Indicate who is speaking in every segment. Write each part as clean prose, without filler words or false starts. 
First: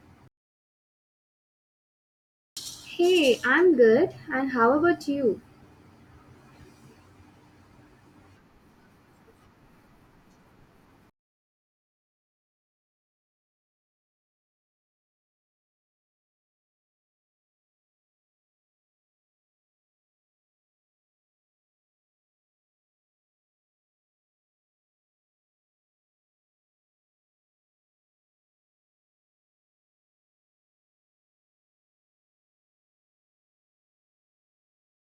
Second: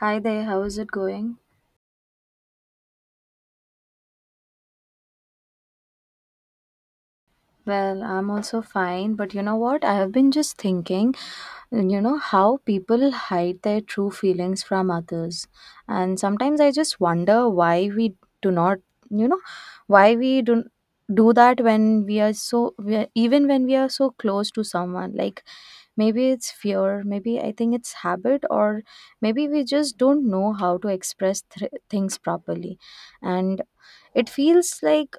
Speaker 1: Hi there, how is it going?
Speaker 2: Hey, I'm good. And how about you?
Speaker 1: Well, I'm also fine, but you know what? I have been just thinking, how people hide their true feelings from others. And sometimes I just wonder why we do not, you know, why we do that when we are even when we are so close to someone. Like maybe it's fear, maybe I think it's habit or maybe we just don't know how to express things properly. And it feels like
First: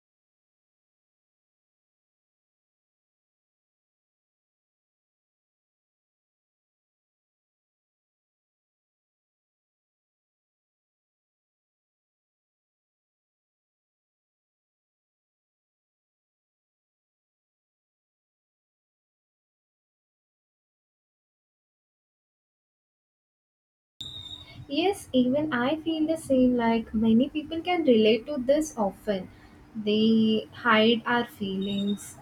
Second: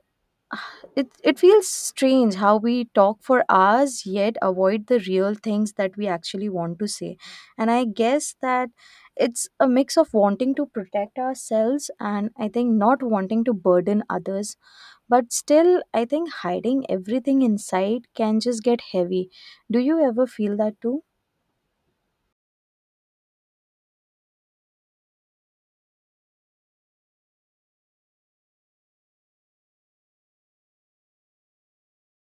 Speaker 1: it feels strange how we talk for hours yet avoid the real things that we actually want to say. And I guess that it's a mix of wanting to protect ourselves and I think not wanting to burden others. But still, I think hiding everything inside can just get heavy. Do you ever feel that too?
Speaker 2: Yes, even I feel the same. Like many people can relate to this often. They hide our feelings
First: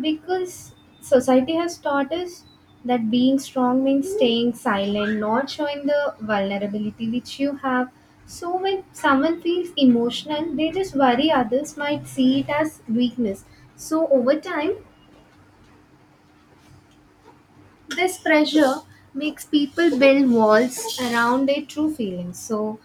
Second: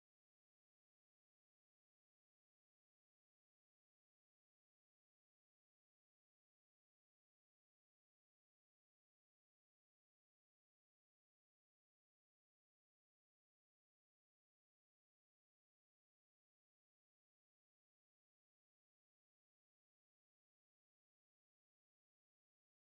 Speaker 2: because society has taught us that being strong means staying silent, not showing the vulnerability which you have. So when someone feels emotional, they just worry others might see it as weakness. So over time, this pressure makes people build walls around their true feelings. So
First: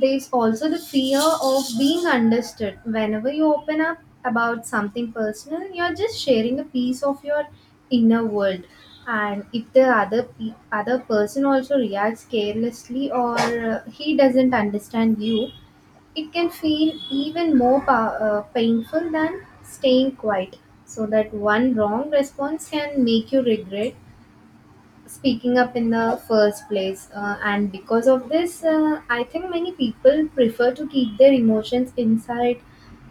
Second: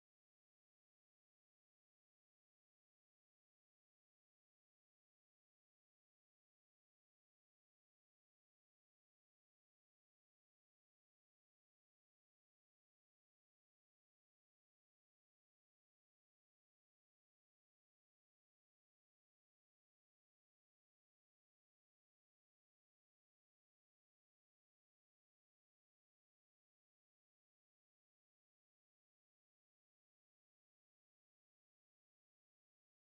Speaker 2: there's also the fear of being understood. Whenever you open up about something personal, you're just sharing a piece of your inner world. And if the other person also reacts carelessly or he doesn't understand you, it can feel even more painful than staying quiet. So that one wrong response can make you regret speaking up in the first place, and because of this, I think many people prefer to keep their emotions inside.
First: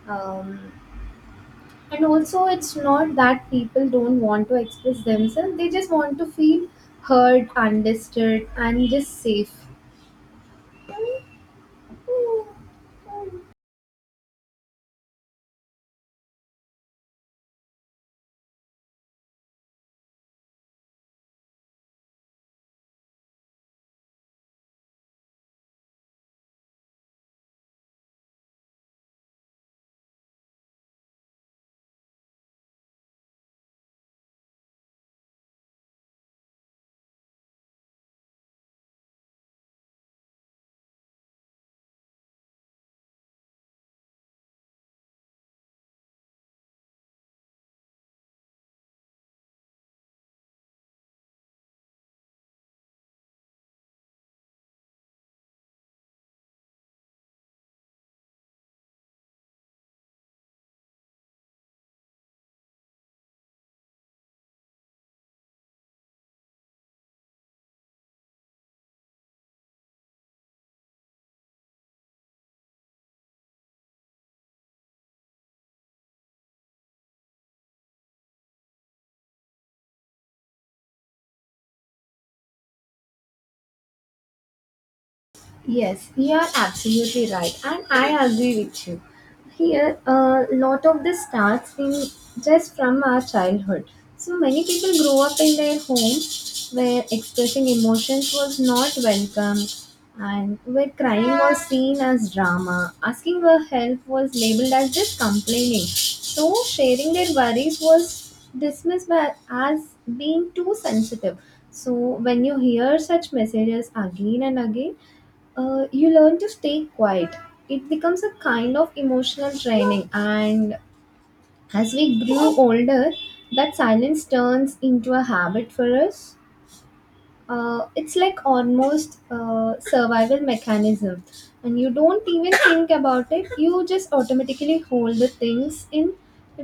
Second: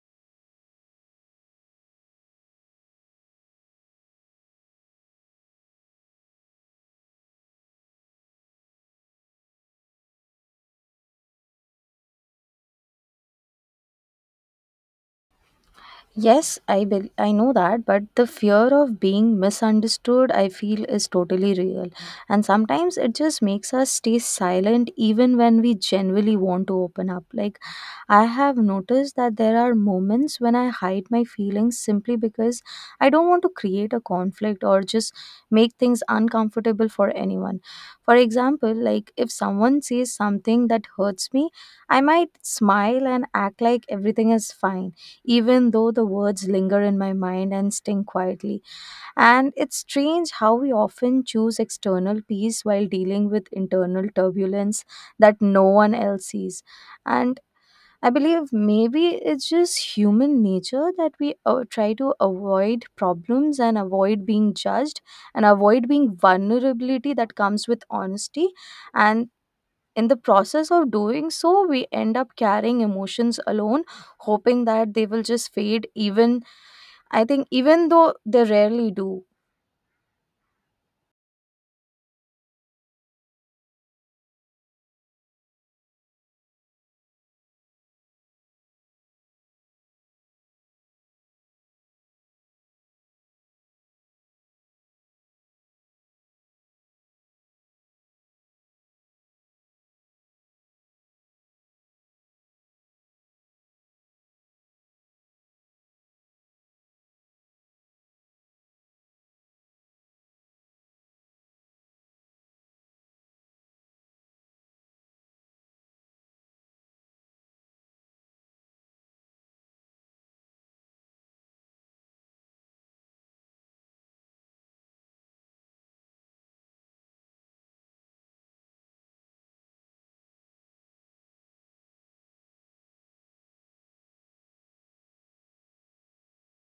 Speaker 2: um, and also, it's not that people don't want to express themselves, they just want to feel heard, understood, and just safe.
Speaker 1: Yes, I know that, but the fear of being misunderstood, I feel, is totally real. And sometimes it just makes us stay silent even when we genuinely want to open up. Like, I have noticed that there are moments when I hide my feelings simply because I don't want to create a conflict or just make things uncomfortable for anyone. For example, like if someone says something that hurts me, I might smile and act like everything is fine even though the words linger in my mind and sting quietly. And it's strange how we often choose external peace while dealing with internal turbulence that no one else sees. And I believe maybe it's just human nature that we try to avoid problems and avoid being judged and avoid being vulnerability that comes with honesty. And in the process of doing so, we end up carrying emotions alone, hoping that they will just fade, even I think, even though they rarely do.
Speaker 2: Yes, you are absolutely right, and I agree with you. Here, a lot of this starts in just from our childhood. So many people grow up in their homes where expressing emotions was not welcomed, and where crying was seen as drama, asking for help was labeled as just complaining. So sharing their worries was dismissed by, as being too sensitive. So when you hear such messages again and again, you learn to stay quiet. It becomes a kind of emotional training, and as we grew older, that silence turns into a habit for us. It's like almost a survival mechanism, and you don't even think about it, you just automatically hold the things in,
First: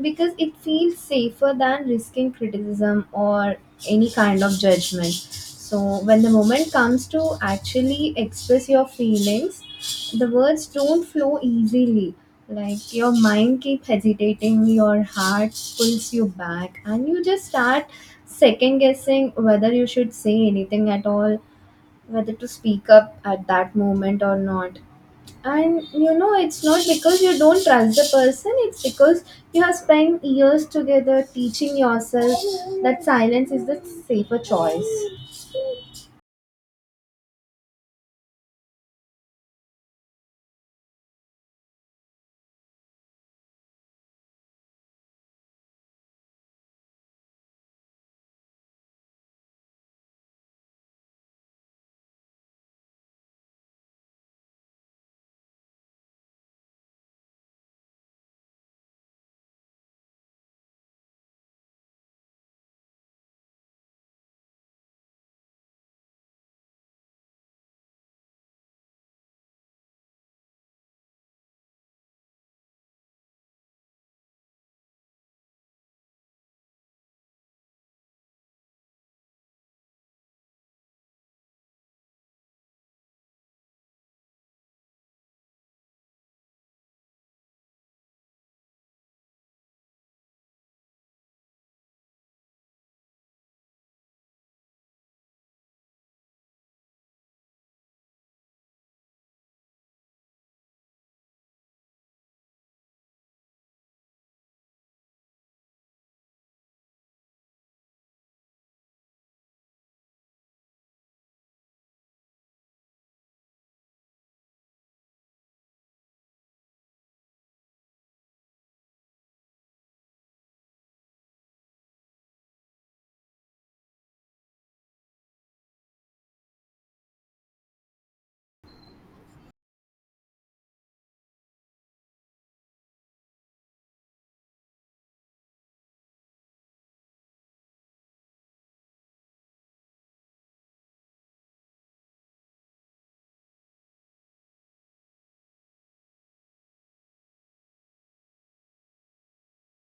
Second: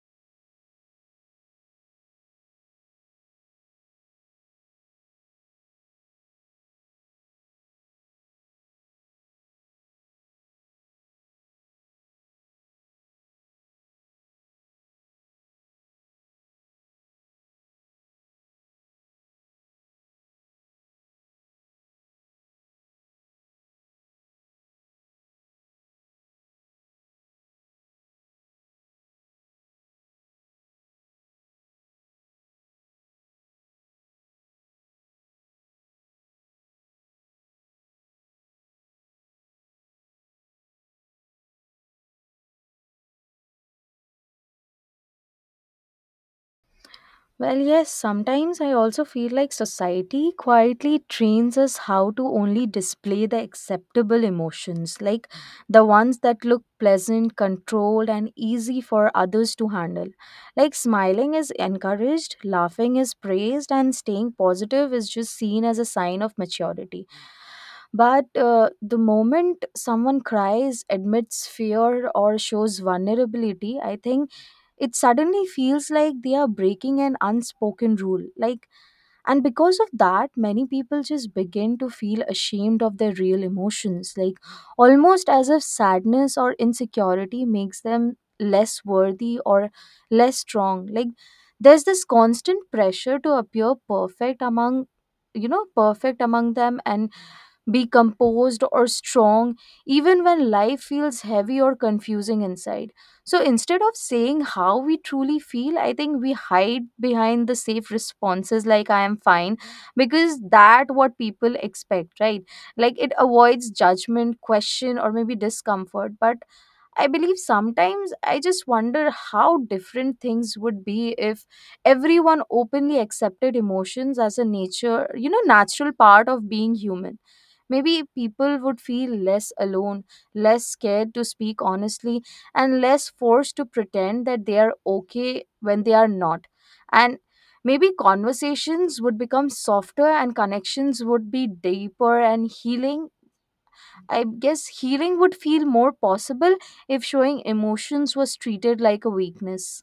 Speaker 2: because it feels safer than risking criticism or any kind of judgment. So when the moment comes to actually express your feelings, the words don't flow easily. Like your mind keep hesitating, your heart pulls you back, and you just start second guessing whether you should say anything at all, whether to speak up at that moment or not. And you know, it's not because you don't trust the person, it's because you have spent years together teaching yourself that silence is the safer choice.
Speaker 1: Well, yes, sometimes I also feel like society quietly trains us how to only display the acceptable emotions, like the ones that look pleasant, controlled, and easy for others to handle. Like smiling is encouraged, laughing is praised, and staying positive is just seen as a sign of maturity. But the moment someone cries, admits fear, or shows vulnerability, I think it suddenly feels like they are breaking an unspoken rule. Like, and because of that, many people just begin to feel ashamed of their real emotions. Like, almost as if sadness or insecurity makes them less worthy or less strong. Like, there's this constant pressure to appear perfect among them and be composed or strong even when life feels heavy or confusing inside. So instead of saying how we truly feel, I think we hide behind the safe responses like I am fine because that what people expect, right? Like it avoids judgment, question or maybe discomfort, but I believe sometimes I just wonder how different things would be if everyone openly accepted emotions as a natural part of being human. Maybe people would feel less alone, less scared to speak honestly, and less forced to pretend that they are okay when they are not. And maybe conversations would become softer and connections would be deeper and healing I guess healing would feel more possible if showing emotions was treated like a weakness.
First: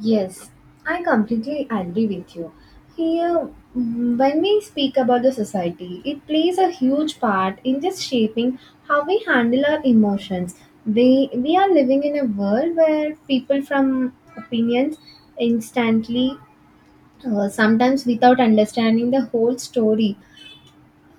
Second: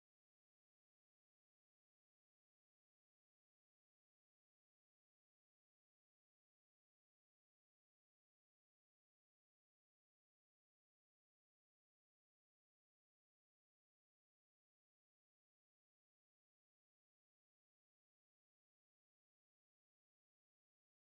Speaker 2: Yes, I completely agree with you. Here, when we speak about the society, it plays a huge part in just shaping how we handle our emotions. They, we are living in a world where people from opinions instantly, sometimes without understanding the whole story.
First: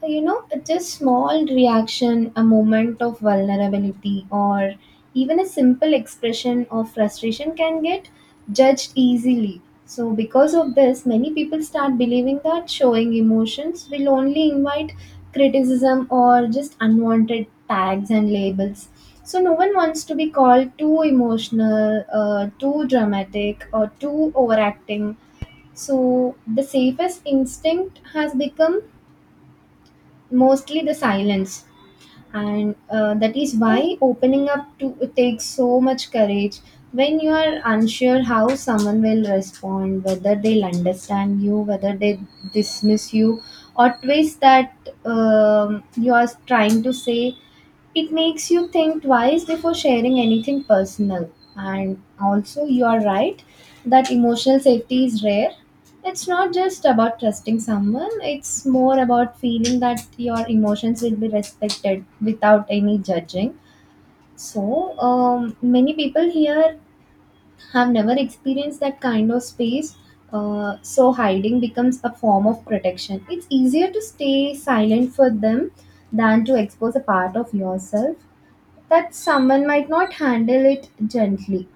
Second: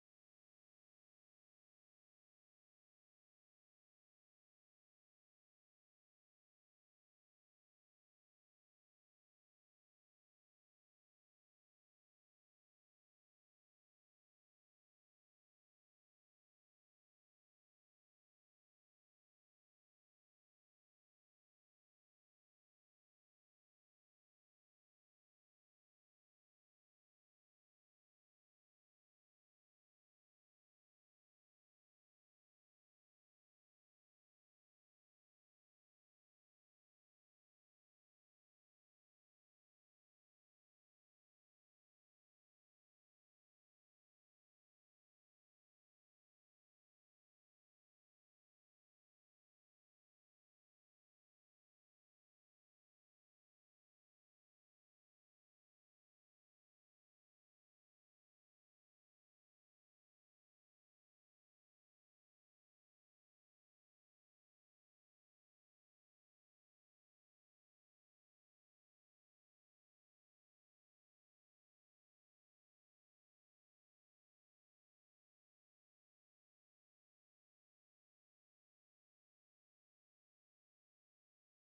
Speaker 2: So, you know, just small reaction, a moment of vulnerability, or even a simple expression of frustration can get judged easily. So because of this, many people start believing that showing emotions will only invite criticism or just unwanted tags and labels. So no one wants to be called too emotional, too dramatic, or too overacting. So the safest instinct has become mostly the silence. And that is why opening up to takes so much courage, when you are unsure how someone will respond, whether they'll understand you, whether they dismiss you or twist that you are trying to say. It makes you think twice before sharing anything personal. And also, you are right that emotional safety is rare. It's not just about trusting someone, it's more about feeling that your emotions will be respected without any judging. So, many people here have never experienced that kind of space. So, hiding becomes a form of protection. It's easier to stay silent for them than to expose a part of yourself that someone might not handle it gently.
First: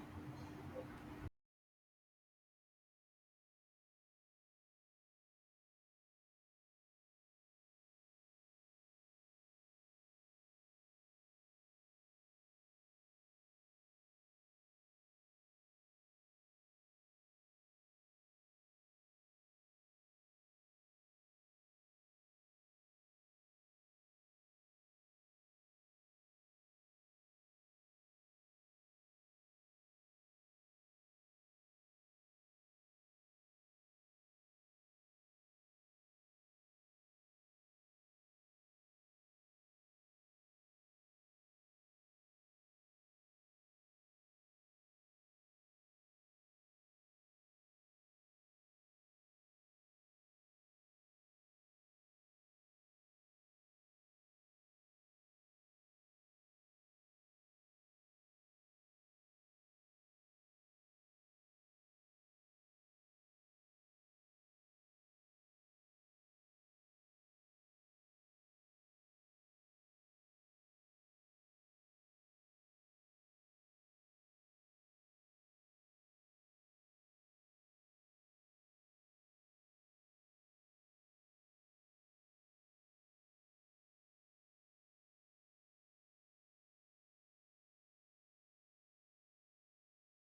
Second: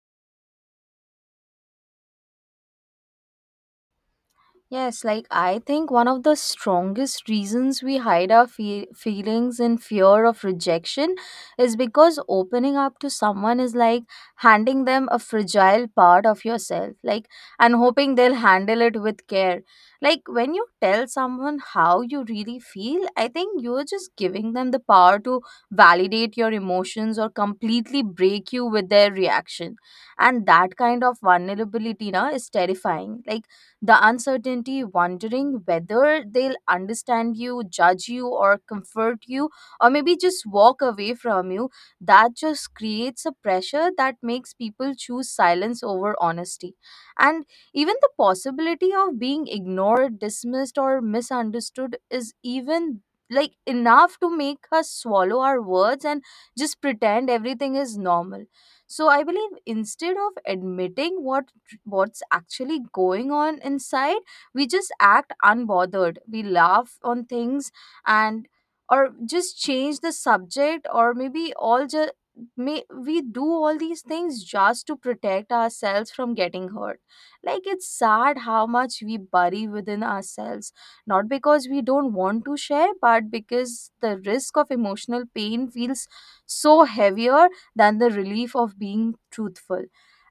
Speaker 1: Yes, like I think one of the strongest reasons we hide our feelings in fear of rejection is because opening up to someone is like handing them a fragile part of yourself, like, and hoping they'll handle it with care. Like, when you tell someone how you really feel, I think you're just giving them the power to validate your emotions or completely break you with their reaction. And that kind of vulnerability, na, is terrifying. Like, the uncertainty, wondering whether they'll understand you, judge you, or comfort you, or maybe just walk away from you, that just creates a pressure that makes people choose silence over honesty. And even the possibility of being ignored, dismissed, or misunderstood is even like enough to make us swallow our words and just pretend everything is normal. So I believe, instead of admitting what's actually going on inside, we just act unbothered, we laugh on things, and or just change the subject, or maybe all just may we do all these things just to protect ourselves from getting hurt. Like, it's sad how much we bury within ourselves, not because we don't want to share, but because the risk of emotional pain feels so heavier than the relief of being truthful.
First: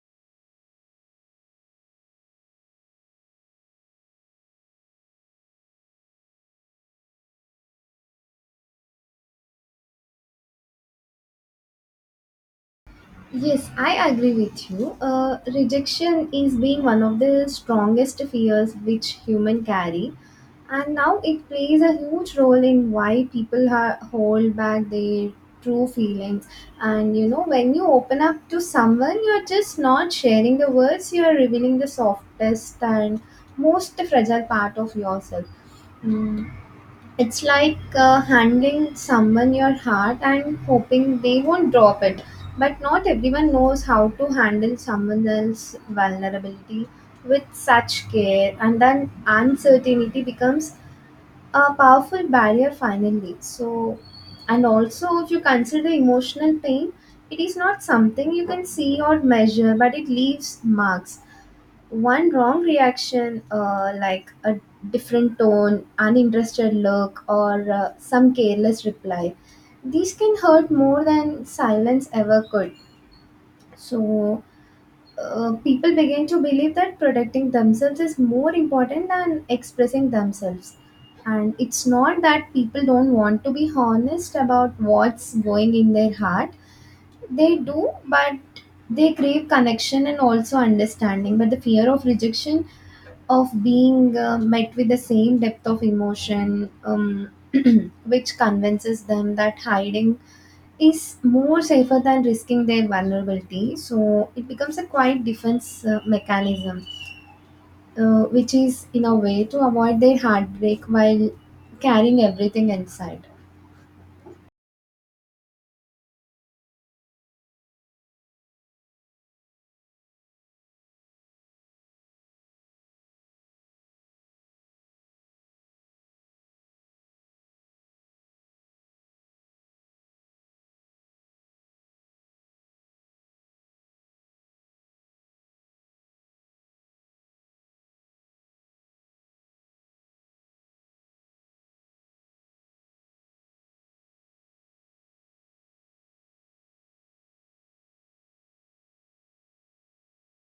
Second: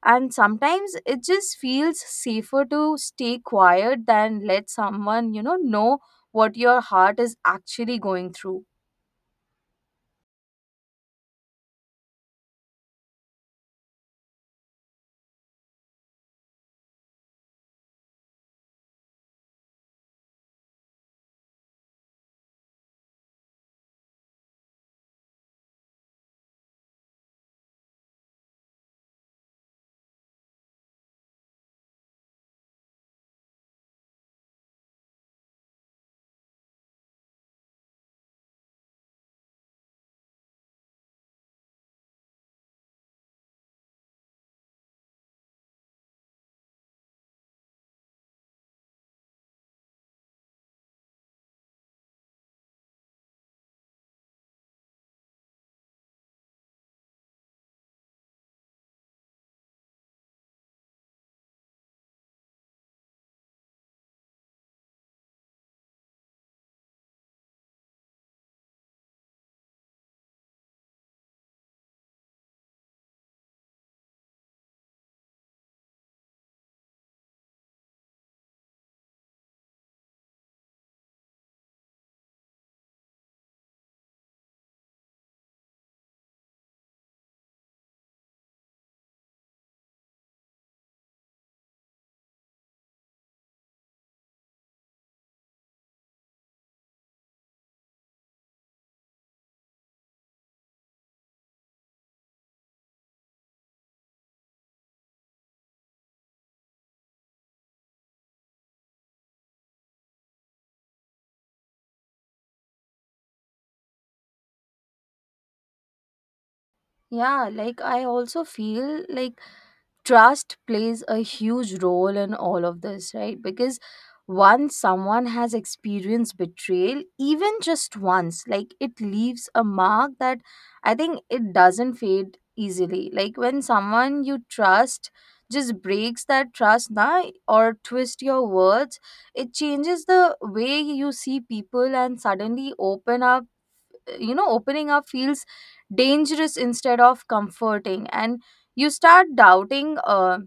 Speaker 1: And sometimes it just feels safer to stay quiet than let someone know what your heart is actually going through.
Speaker 2: Yes, I agree with you. Rejection is being one of the strongest fears which human carry, and now it plays a huge role in why people hold back their true feelings. And you know, when you open up to someone, you're just not sharing the words; you're revealing the softest and most fragile part of yourself. Mm. It's like handing someone your heart and hoping they won't drop it. But not everyone knows how to handle someone else's vulnerability with such care, and then uncertainty becomes a powerful barrier finally. So, and also, if you consider emotional pain, it is not something you can see or measure, but it leaves marks. One wrong reaction, like a different tone, uninterested look, or some careless reply, these can hurt more than silence ever could. So people begin to believe that protecting themselves is more important than expressing themselves. And it's not that people don't want to be honest about what's going in their heart, they do, but they crave connection and also understanding. But the fear of rejection, of being met with the same depth of emotion, which convinces them that hiding is more safer than risking their vulnerability. So it becomes a quite defense mechanism, which is in a way to avoid their heartbreak while carrying everything inside.
Speaker 1: Yeah, like I also feel like trust plays a huge role in all of this, right? Because once someone has experienced betrayal, even just once, like it leaves a mark that I think it doesn't fade easily. Like when someone you trust just breaks that trust, na, or twist your words, it changes the way you see people, and suddenly opening up feels dangerous instead of comforting. And you start doubting uh,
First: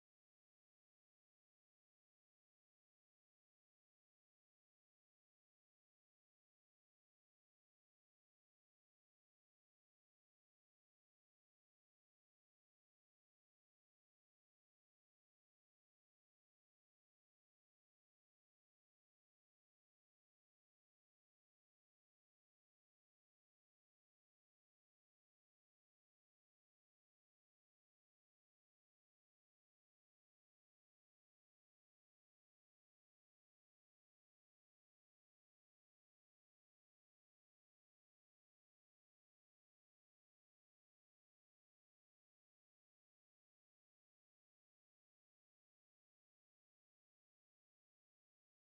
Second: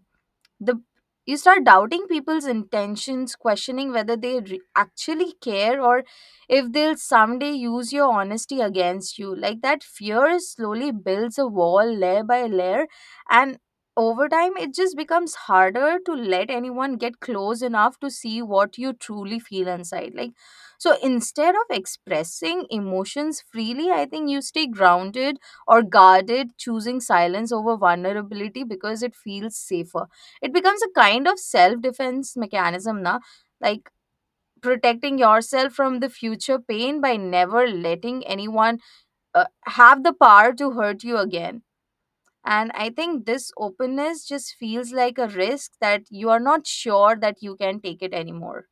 Speaker 1: the you start doubting people's intentions, questioning whether they actually care or if they'll someday use your honesty against you. Like, that fear slowly builds a wall, layer by layer, and over time it just becomes harder to let anyone get close enough to see what you truly feel inside. Like, so instead of expressing emotions freely, I think you stay grounded or guarded, choosing silence over vulnerability because it feels safer. It becomes a kind of self defense mechanism, na, like protecting yourself from the future pain by never letting anyone have the power to hurt you again. And I think this openness just feels like a risk that you are not sure that you can take it anymore.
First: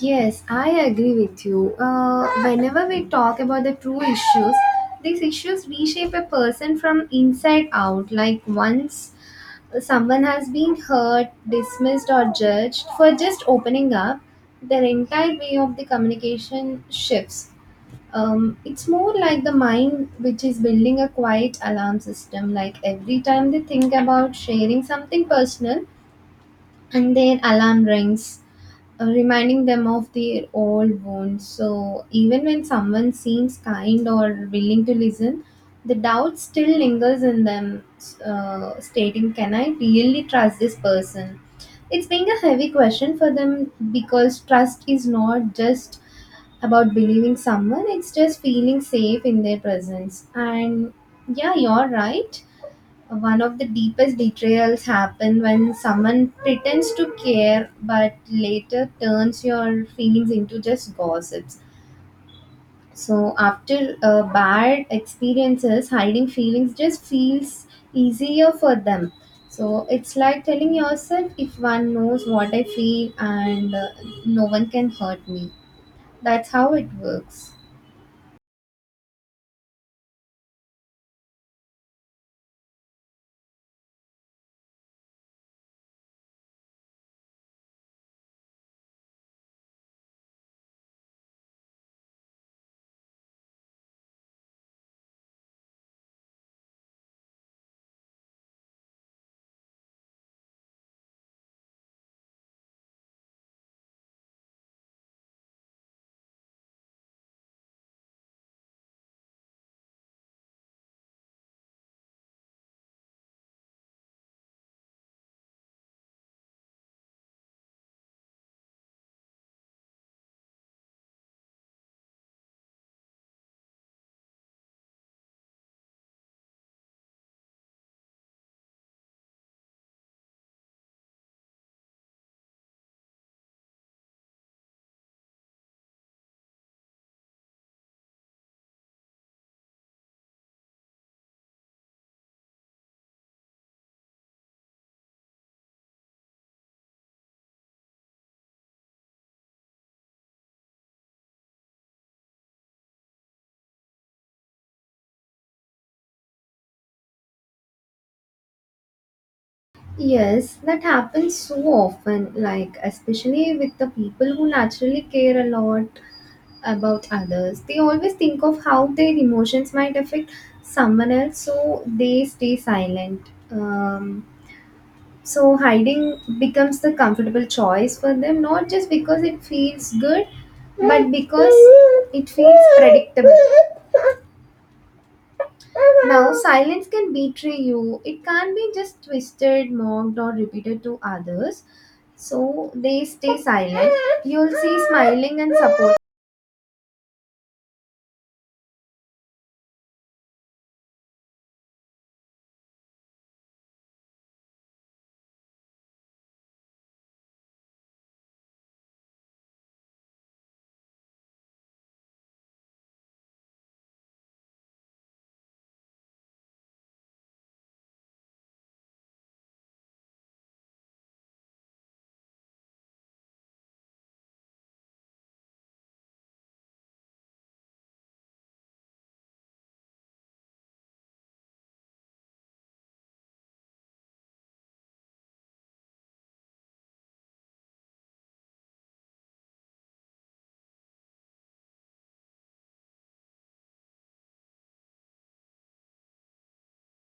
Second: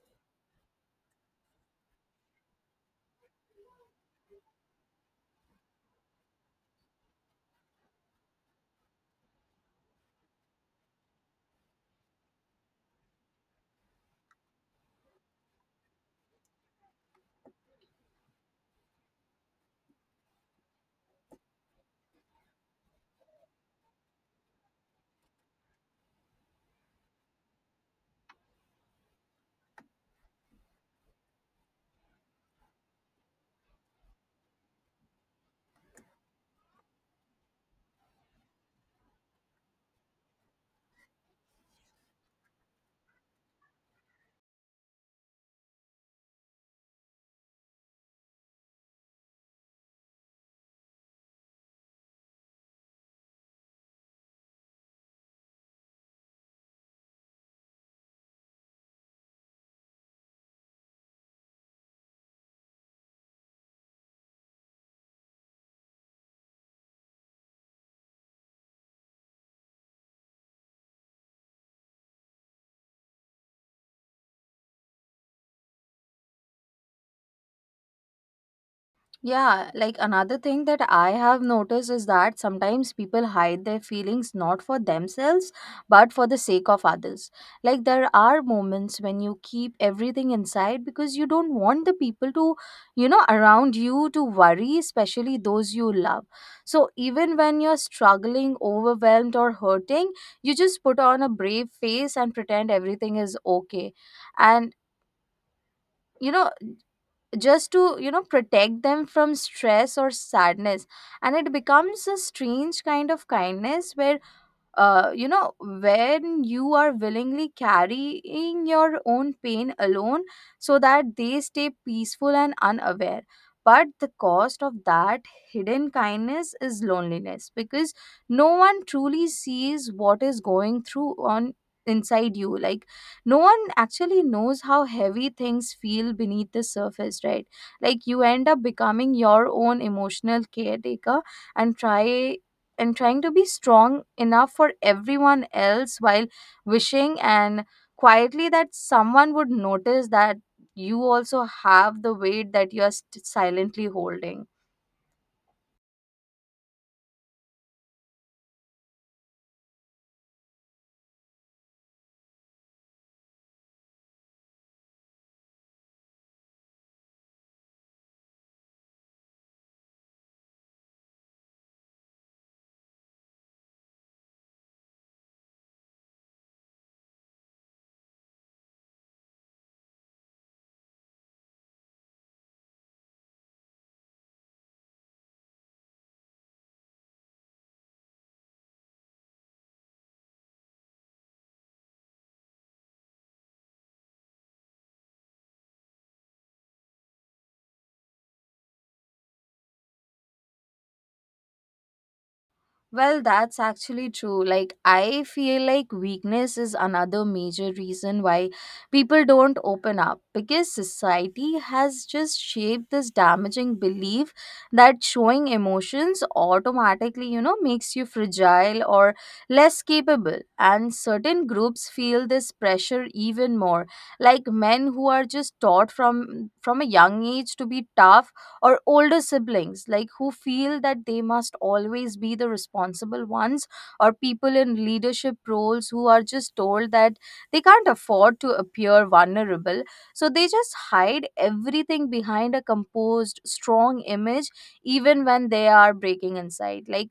Speaker 2: Yes, I agree with you. Whenever we talk about the true issues, these issues reshape a person from inside out. Like once someone has been hurt, dismissed, or judged for just opening up, their entire way of the communication shifts. It's more like the mind, which is building a quiet alarm system. Like every time they think about sharing something personal, and their alarm rings, reminding them of their old wounds. So even when someone seems kind or willing to listen, the doubt still lingers in them, stating, can I really trust this person? It's being a heavy question for them, because trust is not just about believing someone, it's just feeling safe in their presence. And yeah, you're right, one of the deepest betrayals happen when someone pretends to care but later turns your feelings into just gossips. So after bad experiences, hiding feelings just feels easier for them. So it's like telling yourself, if one knows what I feel, and no one can hurt me. That's how it works.
Speaker 1: Yeah, like another thing that I have noticed is that sometimes people hide their feelings not for themselves but for the sake of others. Like there are moments when you keep everything inside because you don't want the people to, around you to worry, especially those you love. So even when you're struggling, overwhelmed, or hurting, you just put on a brave face and pretend everything is okay. And you know just to protect them from stress or sadness. And it becomes a strange kind of kindness where, when you are willingly carrying your own pain alone so that they stay peaceful and unaware. But the cost of that hidden kindness is loneliness, because no one truly sees what is going through on inside you. Like, no one actually knows how heavy things feel beneath the surface, right? Like, you end up becoming your own emotional caretaker, and try and trying to be strong enough for everyone else, while wishing and quietly that someone would notice that you also have the weight that you are silently holding.
Speaker 2: Yes, that happens so often, like especially with the people who naturally care a lot about others. They always think of how their emotions might affect someone else, so they stay silent. So hiding becomes the comfortable choice for them, not just because it feels good, but because it feels predictable. Now, silence can betray you. It can't be just twisted, mocked, or repeated to others. So they stay silent. You'll see smiling and supportive.
Speaker 1: Well, that's actually true. Like, I feel like weakness is another major reason why people don't open up because society has just shaped this damaging belief that showing emotions automatically, makes you fragile or less capable. And certain groups feel this pressure even more. Like men who are just taught from a young age to be tough, or older siblings like who feel that they must always be the responsible ones, or people in leadership roles who are just told that they can't afford to appear vulnerable. So they just hide everything behind a composed strong image even when they are breaking inside. Like,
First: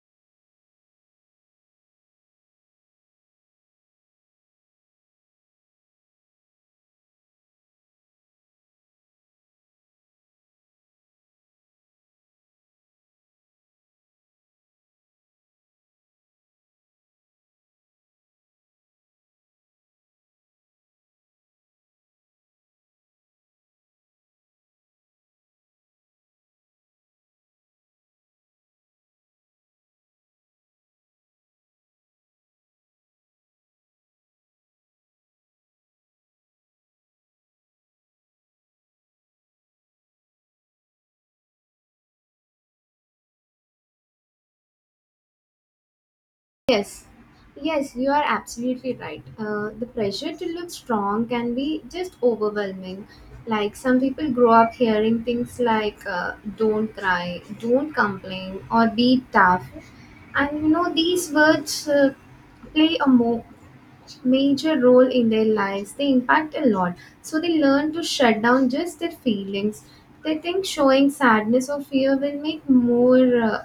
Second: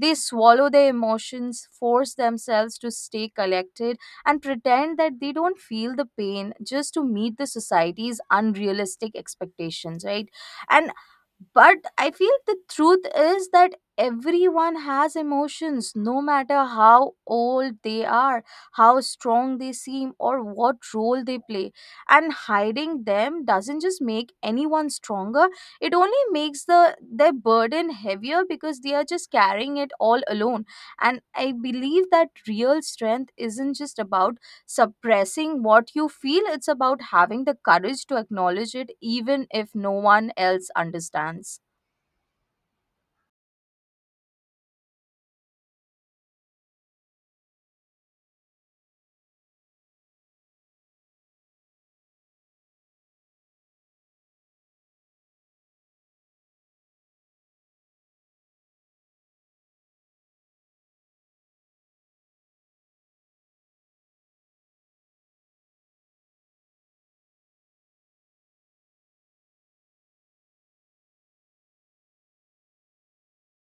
Speaker 1: they swallow their emotions, force themselves to stay collected, and pretend that they don't feel the pain just to meet the society's unrealistic expectations, right? And but I feel the truth is that everyone has emotions, no matter how old they are, how strong they seem, or what role they play. And hiding them doesn't just make anyone stronger, it only makes their burden heavier because they are just carrying it all alone. And I believe that real strength isn't just about suppressing what you feel. It's about having the courage to acknowledge it, even if no one else understands.
Speaker 2: Yes, yes, you are absolutely right. The pressure to look strong can be just overwhelming. Like some people grow up hearing things like "don't cry," "don't complain," or "be tough," and you know these words play a major role in their lives. They impact a lot, so they learn to shut down just their feelings. They think showing sadness or fear will make more uh,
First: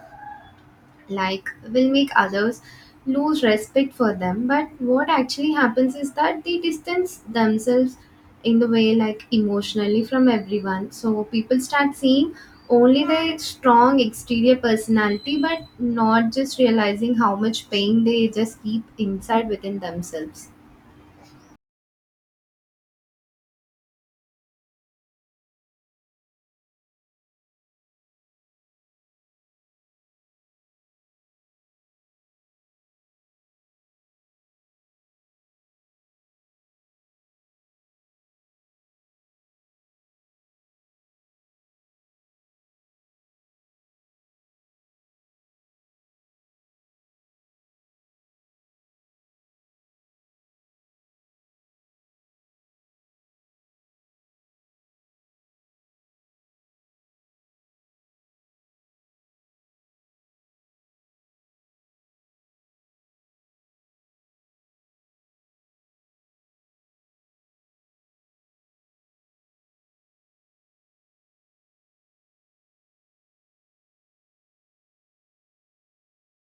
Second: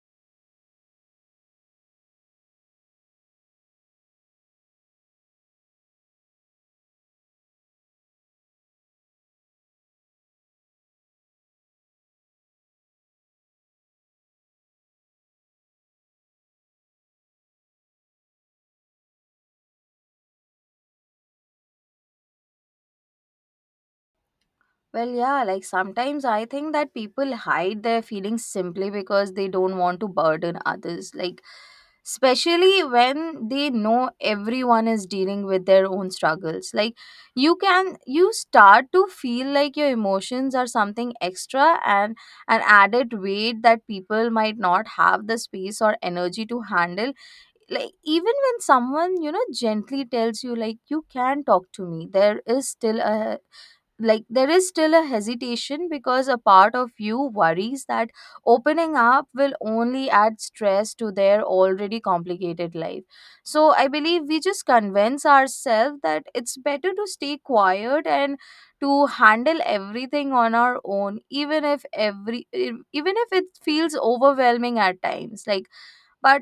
Speaker 2: like will make others lose respect for them, but what actually happens is that they distance themselves in the way like emotionally from everyone. So people start seeing only their strong exterior personality but not just realizing how much pain they just keep inside within themselves.
Speaker 1: Well, yeah, like sometimes I think that people hide their feelings simply because they don't want to burden others. Like, especially when they know everyone is dealing with their own struggles. Like, you start to feel like your emotions are something extra and an added weight that people might not have the space or energy to handle. Like even when someone gently tells you like you can talk to me, there is still a, there is still a hesitation because a part of you worries that opening up will only add stress to their already complicated life. So I believe we just convince ourselves that it's better to stay quiet and to handle everything on our own, even if even if it feels overwhelming at times. Like but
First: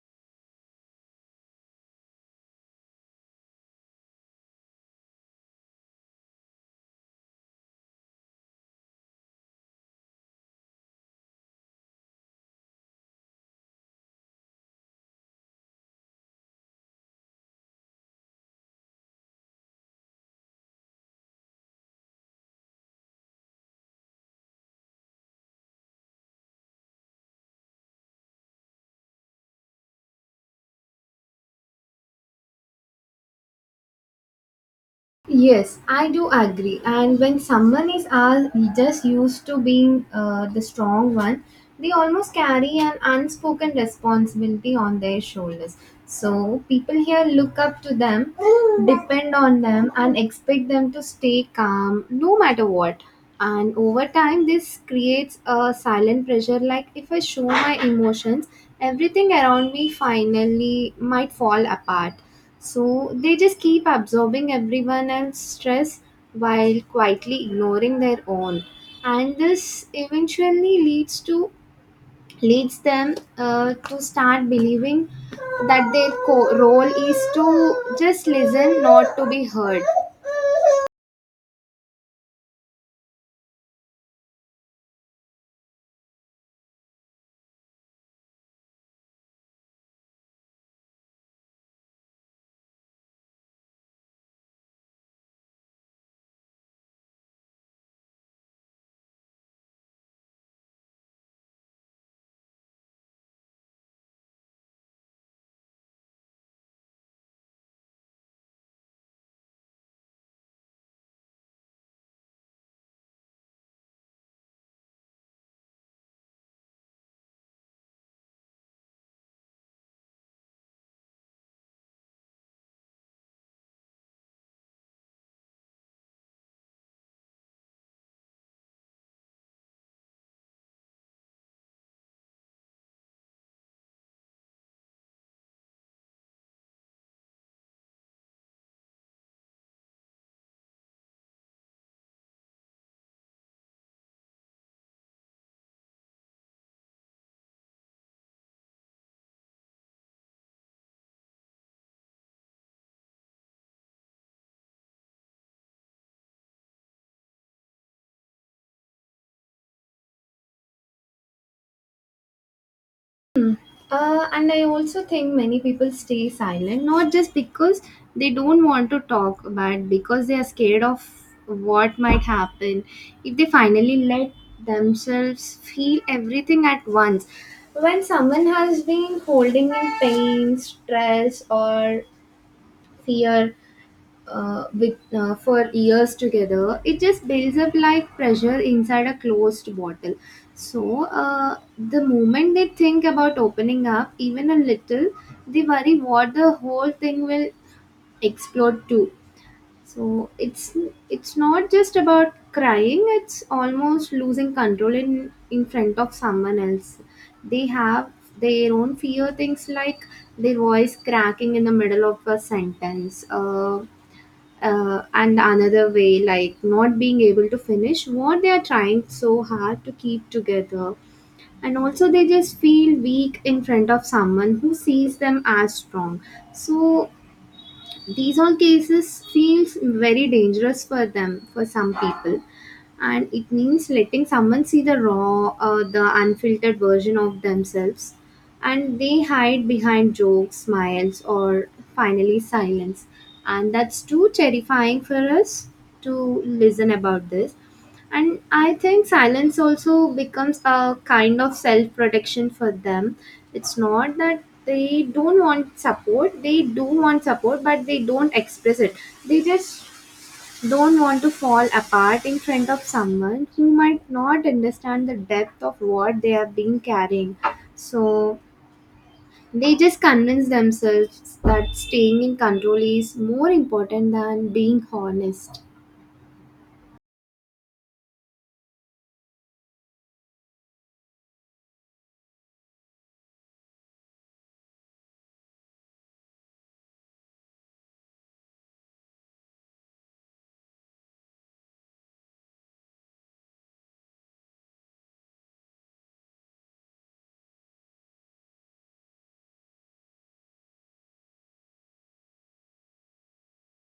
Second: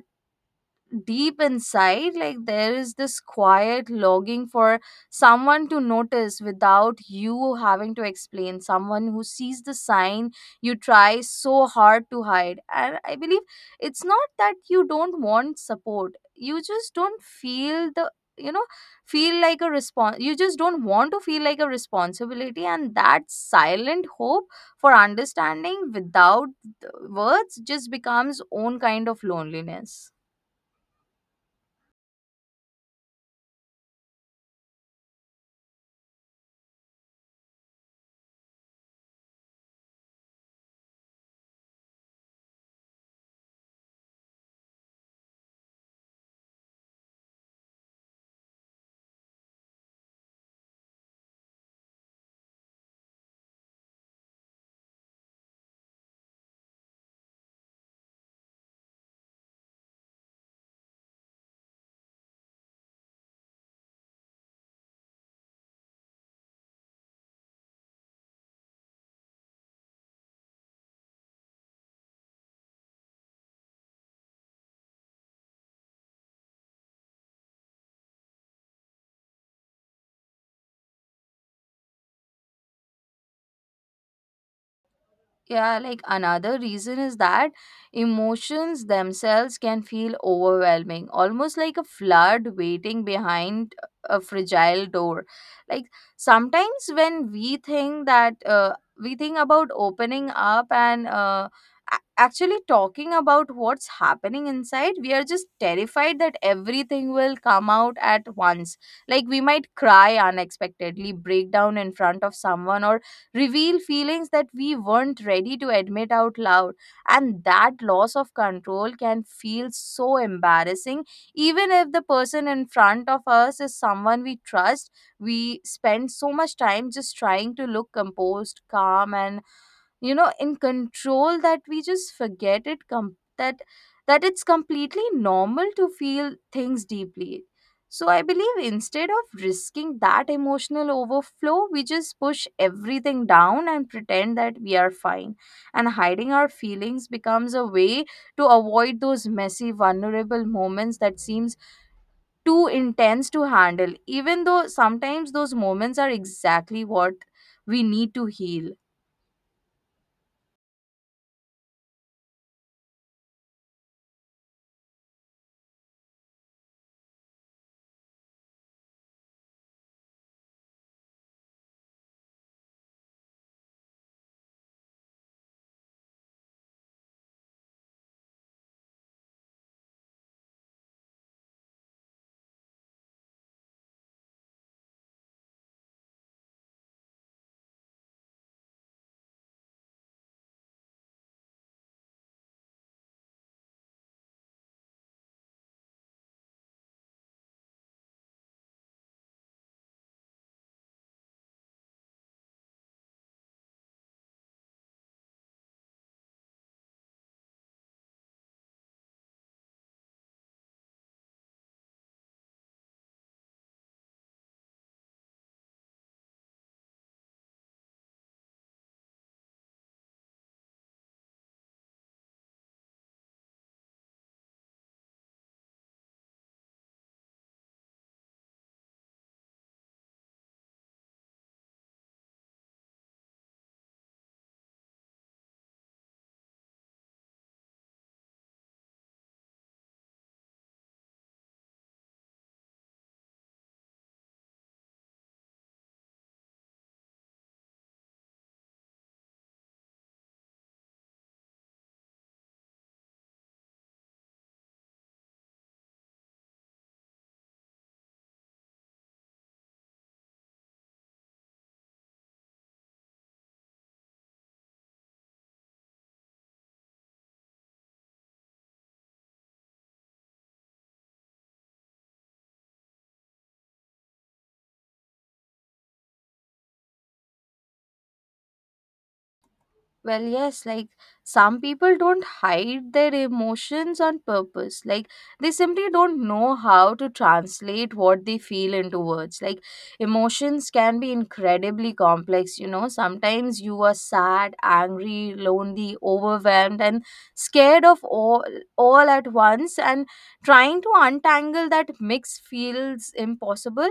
Speaker 1: deep inside, like there is this quiet longing for someone to notice without you having to explain. Someone who sees the sign you try so hard to hide. And I believe it's not that you don't want support, you just don't feel the, you know feel like a response, you just don't want to feel like a responsibility. And that silent hope for understanding without the words just becomes own kind of loneliness.
Speaker 2: Yes, I do agree. And when someone is all just used to being the strong one, they almost carry an unspoken responsibility on their shoulders. So people here look up to them, depend on them, and expect them to stay calm no matter what. And over time, this creates a silent pressure, like if I show my emotions, everything around me finally might fall apart. So they just keep absorbing everyone else's stress while quietly ignoring their own. And this eventually leads to leads them, to start believing that their role is to just listen, not to be heard.
Speaker 1: Yeah, like another reason is that emotions themselves can feel overwhelming, almost like a flood waiting behind a fragile door. Like sometimes when we think that we think about opening up and actually talking about what's happening inside, we are just terrified that everything will come out at once. Like we might cry unexpectedly, break down in front of someone, or reveal feelings that we weren't ready to admit out loud. And that loss of control can feel so embarrassing, even if the person in front of us is someone we trust. We spend so much time just trying to look composed, calm, and in control, that we just forget it com- that that it's completely normal to feel things deeply. So I believe instead of risking that emotional overflow, we just push everything down and pretend that we are fine. And hiding our feelings becomes a way to avoid those messy vulnerable moments that seems too intense to handle, even though sometimes those moments are exactly what we need to heal.
Speaker 2: And I also think many people stay silent, not just because they don't want to talk, but because they are scared of what might happen if they finally let themselves feel everything at once. When someone has been holding in pain, stress, or fear with for years together, it just builds up like pressure inside a closed bottle. So the moment they think about opening up even a little, they worry what the whole thing will explode to. So it's it's not just about crying, it's almost losing control in front of someone else. They have their own fear, things like their voice cracking in the middle of a sentence, and another way like not being able to finish what they are trying so hard to keep together, and also they just feel weak in front of someone who sees them as strong. So these all cases feels very dangerous for them, for some people, and it means letting someone see the raw, the unfiltered version of themselves, and they hide behind jokes, smiles, or finally silence, and that's too terrifying for us to listen about this. And I think silence also becomes a kind of self protection for them. It's not that they don't want support, they do want support, but they don't express it. They just don't want to fall apart in front of someone who might not understand the depth of what they have been carrying. So they just convince themselves that staying in control is more important than being honest.
Speaker 1: Well, yes, like some people don't hide their emotions on purpose. Like they simply don't know how to translate what they feel into words. Like emotions can be incredibly complex, you know. Sometimes you are sad, angry, lonely, overwhelmed, and scared of all at once. And trying to untangle that mix feels impossible,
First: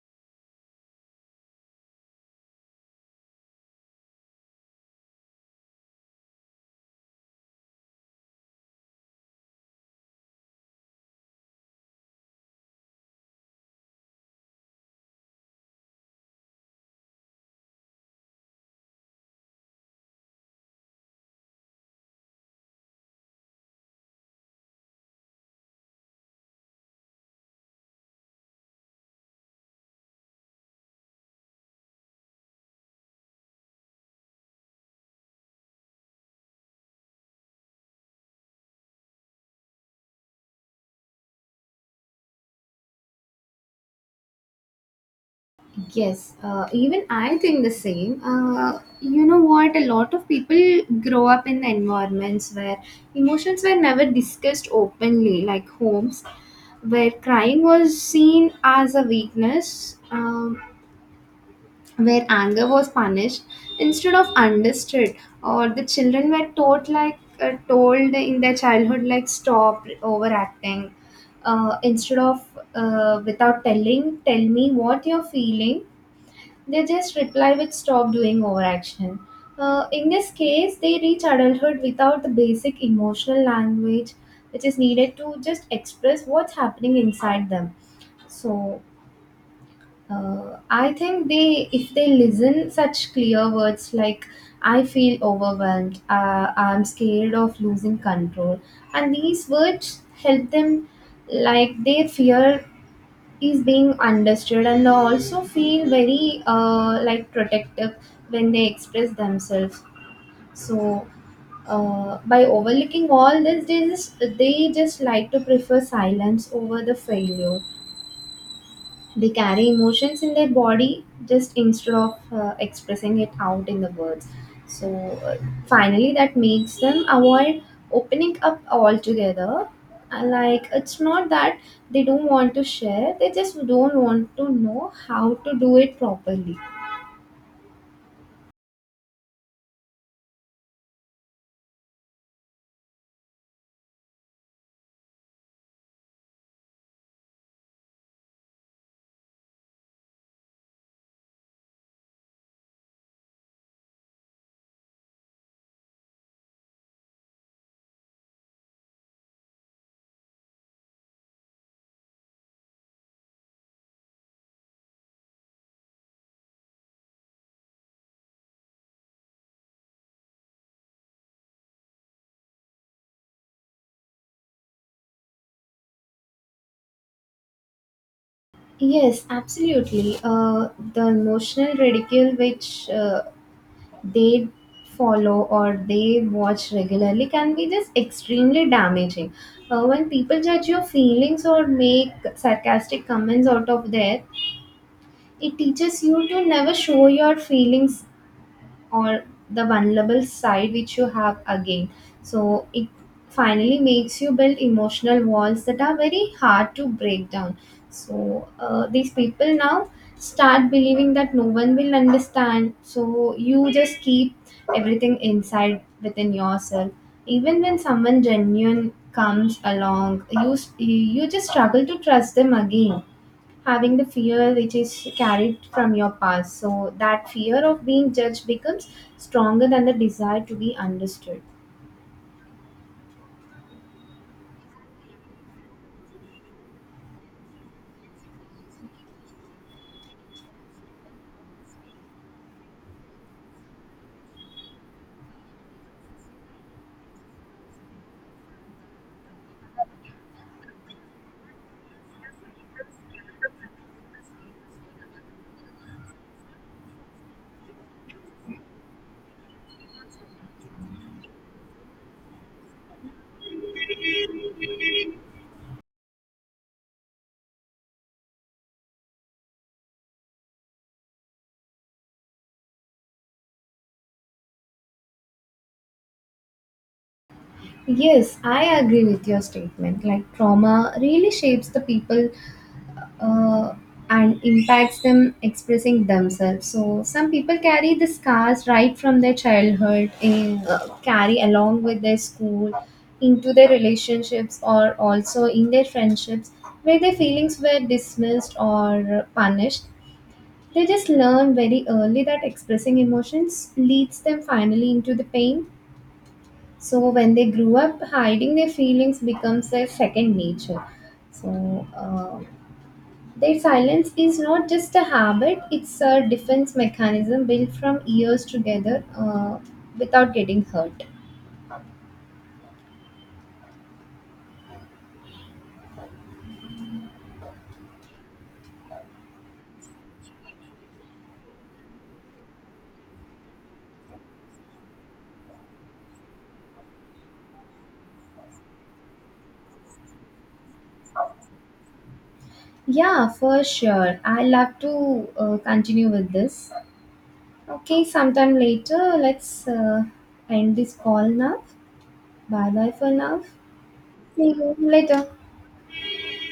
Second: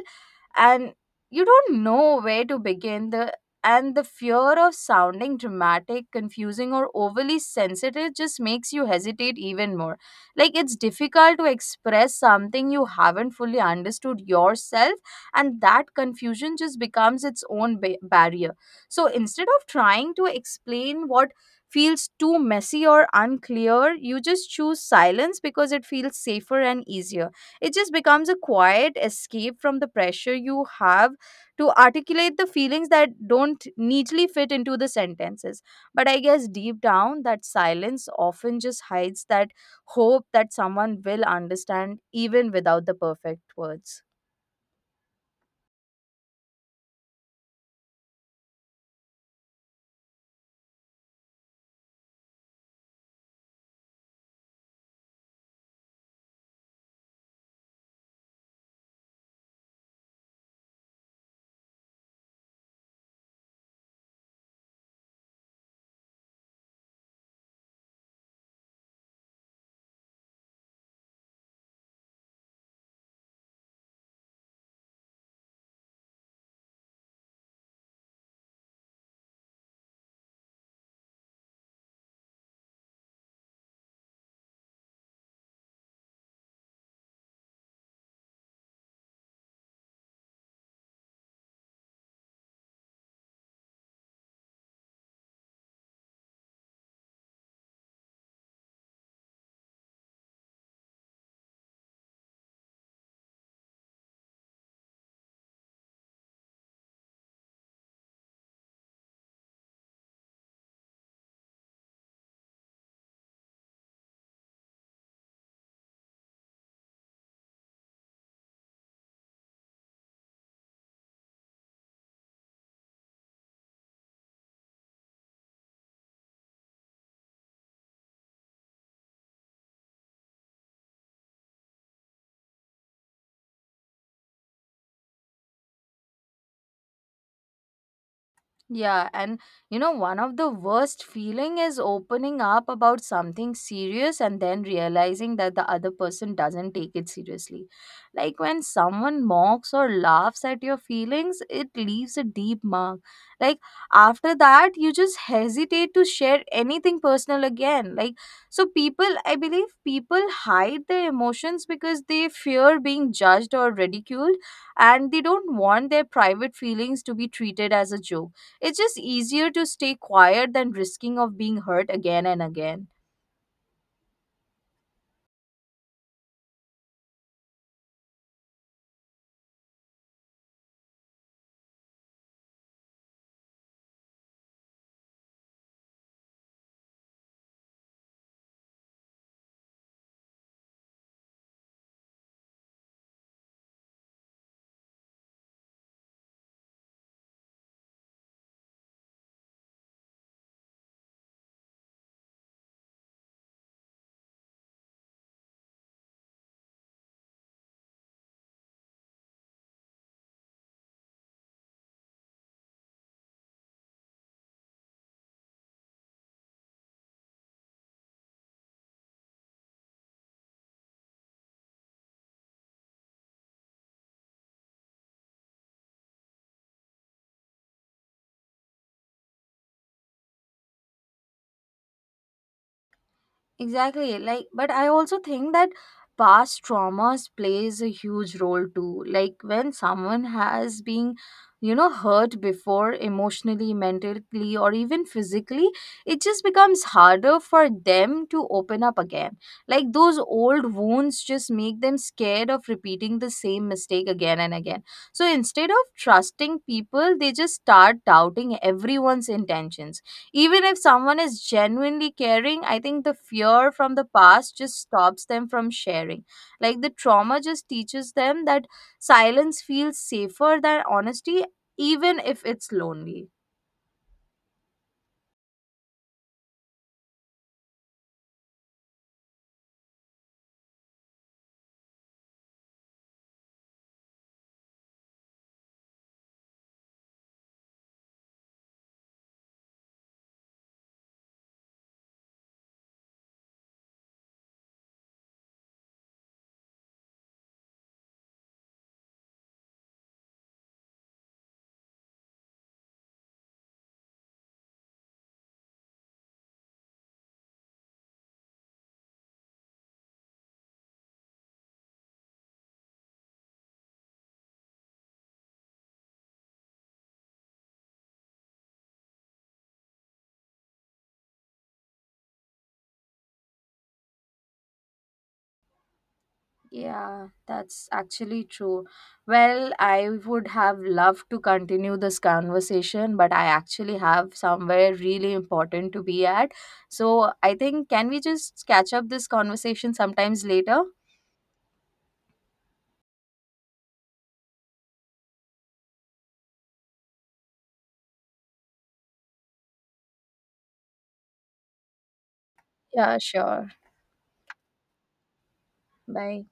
Speaker 1: and you don't know where to begin the, and the fear of sounding dramatic, confusing, or overly sensitive just makes you hesitate even more. Like it's difficult to express something you haven't fully understood yourself, and that confusion just becomes its barrier. So instead of trying to explain what feels too messy or unclear, you just choose silence because it feels safer and easier. It just becomes a quiet escape from the pressure you have to articulate the feelings that don't neatly fit into the sentences. But I guess deep down, that silence often just hides that hope that someone will understand, even without the perfect words.
Speaker 2: Yes, even I think the same. You know what? A lot of people grow up in environments where emotions were never discussed openly, like homes where crying was seen as a weakness, where anger was punished instead of understood, or the children were taught like told in their childhood like stop overacting, instead of without telling, tell me what you're feeling. They just reply with stop doing overaction. In this case, they reach adulthood without the basic emotional language which is needed to just express what's happening inside them. So I think they, if they listen such clear words like "I feel overwhelmed," "I'm scared of losing control," and these words help them like their fear is being understood and also feel very like protective when they express themselves. So by overlooking all this, they just like to prefer silence over the failure. They carry emotions in their body just instead of expressing it out in the words. So uh, finally, that makes them avoid opening up altogether. And like it's not that they don't want to share; they just don't want to know how to do it properly.
Speaker 1: Yeah, and you know, one of the worst feeling is opening up about something serious and then realizing that the other person doesn't take it seriously. Like when someone mocks or laughs at your feelings, it leaves a deep mark. Like after that, you just hesitate to share anything personal again. Like so people, I believe people hide their emotions because they fear being judged or ridiculed, and they don't want their private feelings to be treated as a joke. It's just easier to stay quiet than risking of being hurt again and again.
Speaker 2: Yes, absolutely. The emotional ridicule which they follow or they watch regularly can be just extremely damaging. When people judge your feelings or make sarcastic comments out of there, it teaches you to never show your feelings or the vulnerable side which you have again. So it finally makes you build emotional walls that are very hard to break down. So these people now start believing that no one will understand, so you just keep everything inside within yourself. Even when someone genuine comes along, you just struggle to trust them again, having the fear which is carried from your past. So that fear of being judged becomes stronger than the desire to be understood.
Speaker 1: Exactly. Like, but I also think that past traumas plays a huge role too. Like when someone has been, you know, hurt before emotionally, mentally, or even physically, it just becomes harder for them to open up again. Like those old wounds just make them scared of repeating the same mistake again and again. So instead of trusting people, they just start doubting everyone's intentions, even if someone is genuinely caring. I think the fear from the past just stops them from sharing. Like the trauma just teaches them that silence feels safer than honesty, even if it's lonely.
Speaker 2: Yes, I agree with your statement. Like trauma really shapes the people uh, and impacts them expressing themselves. So some people carry the scars right from their childhood, in, carry along with their school, into their relationships, or also in their friendships, where their feelings were dismissed or punished. They just learn very early that expressing emotions leads them finally into the pain. So when they grew up, hiding their feelings becomes their second nature. So their silence is not just a habit; it's a defense mechanism built from years together without getting hurt.
Speaker 1: Yeah, that's actually true. Well, I would have loved to continue this conversation, but I actually have somewhere really important to be at. So I think, can we just catch up this conversation sometimes later?
Speaker 2: Yeah, for sure. I love to continue with this. Okay, sometime later. Let's end this call now. Bye bye for
Speaker 1: Yeah,
Speaker 2: now.
Speaker 1: sure.
Speaker 2: See you later.
Speaker 1: Bye.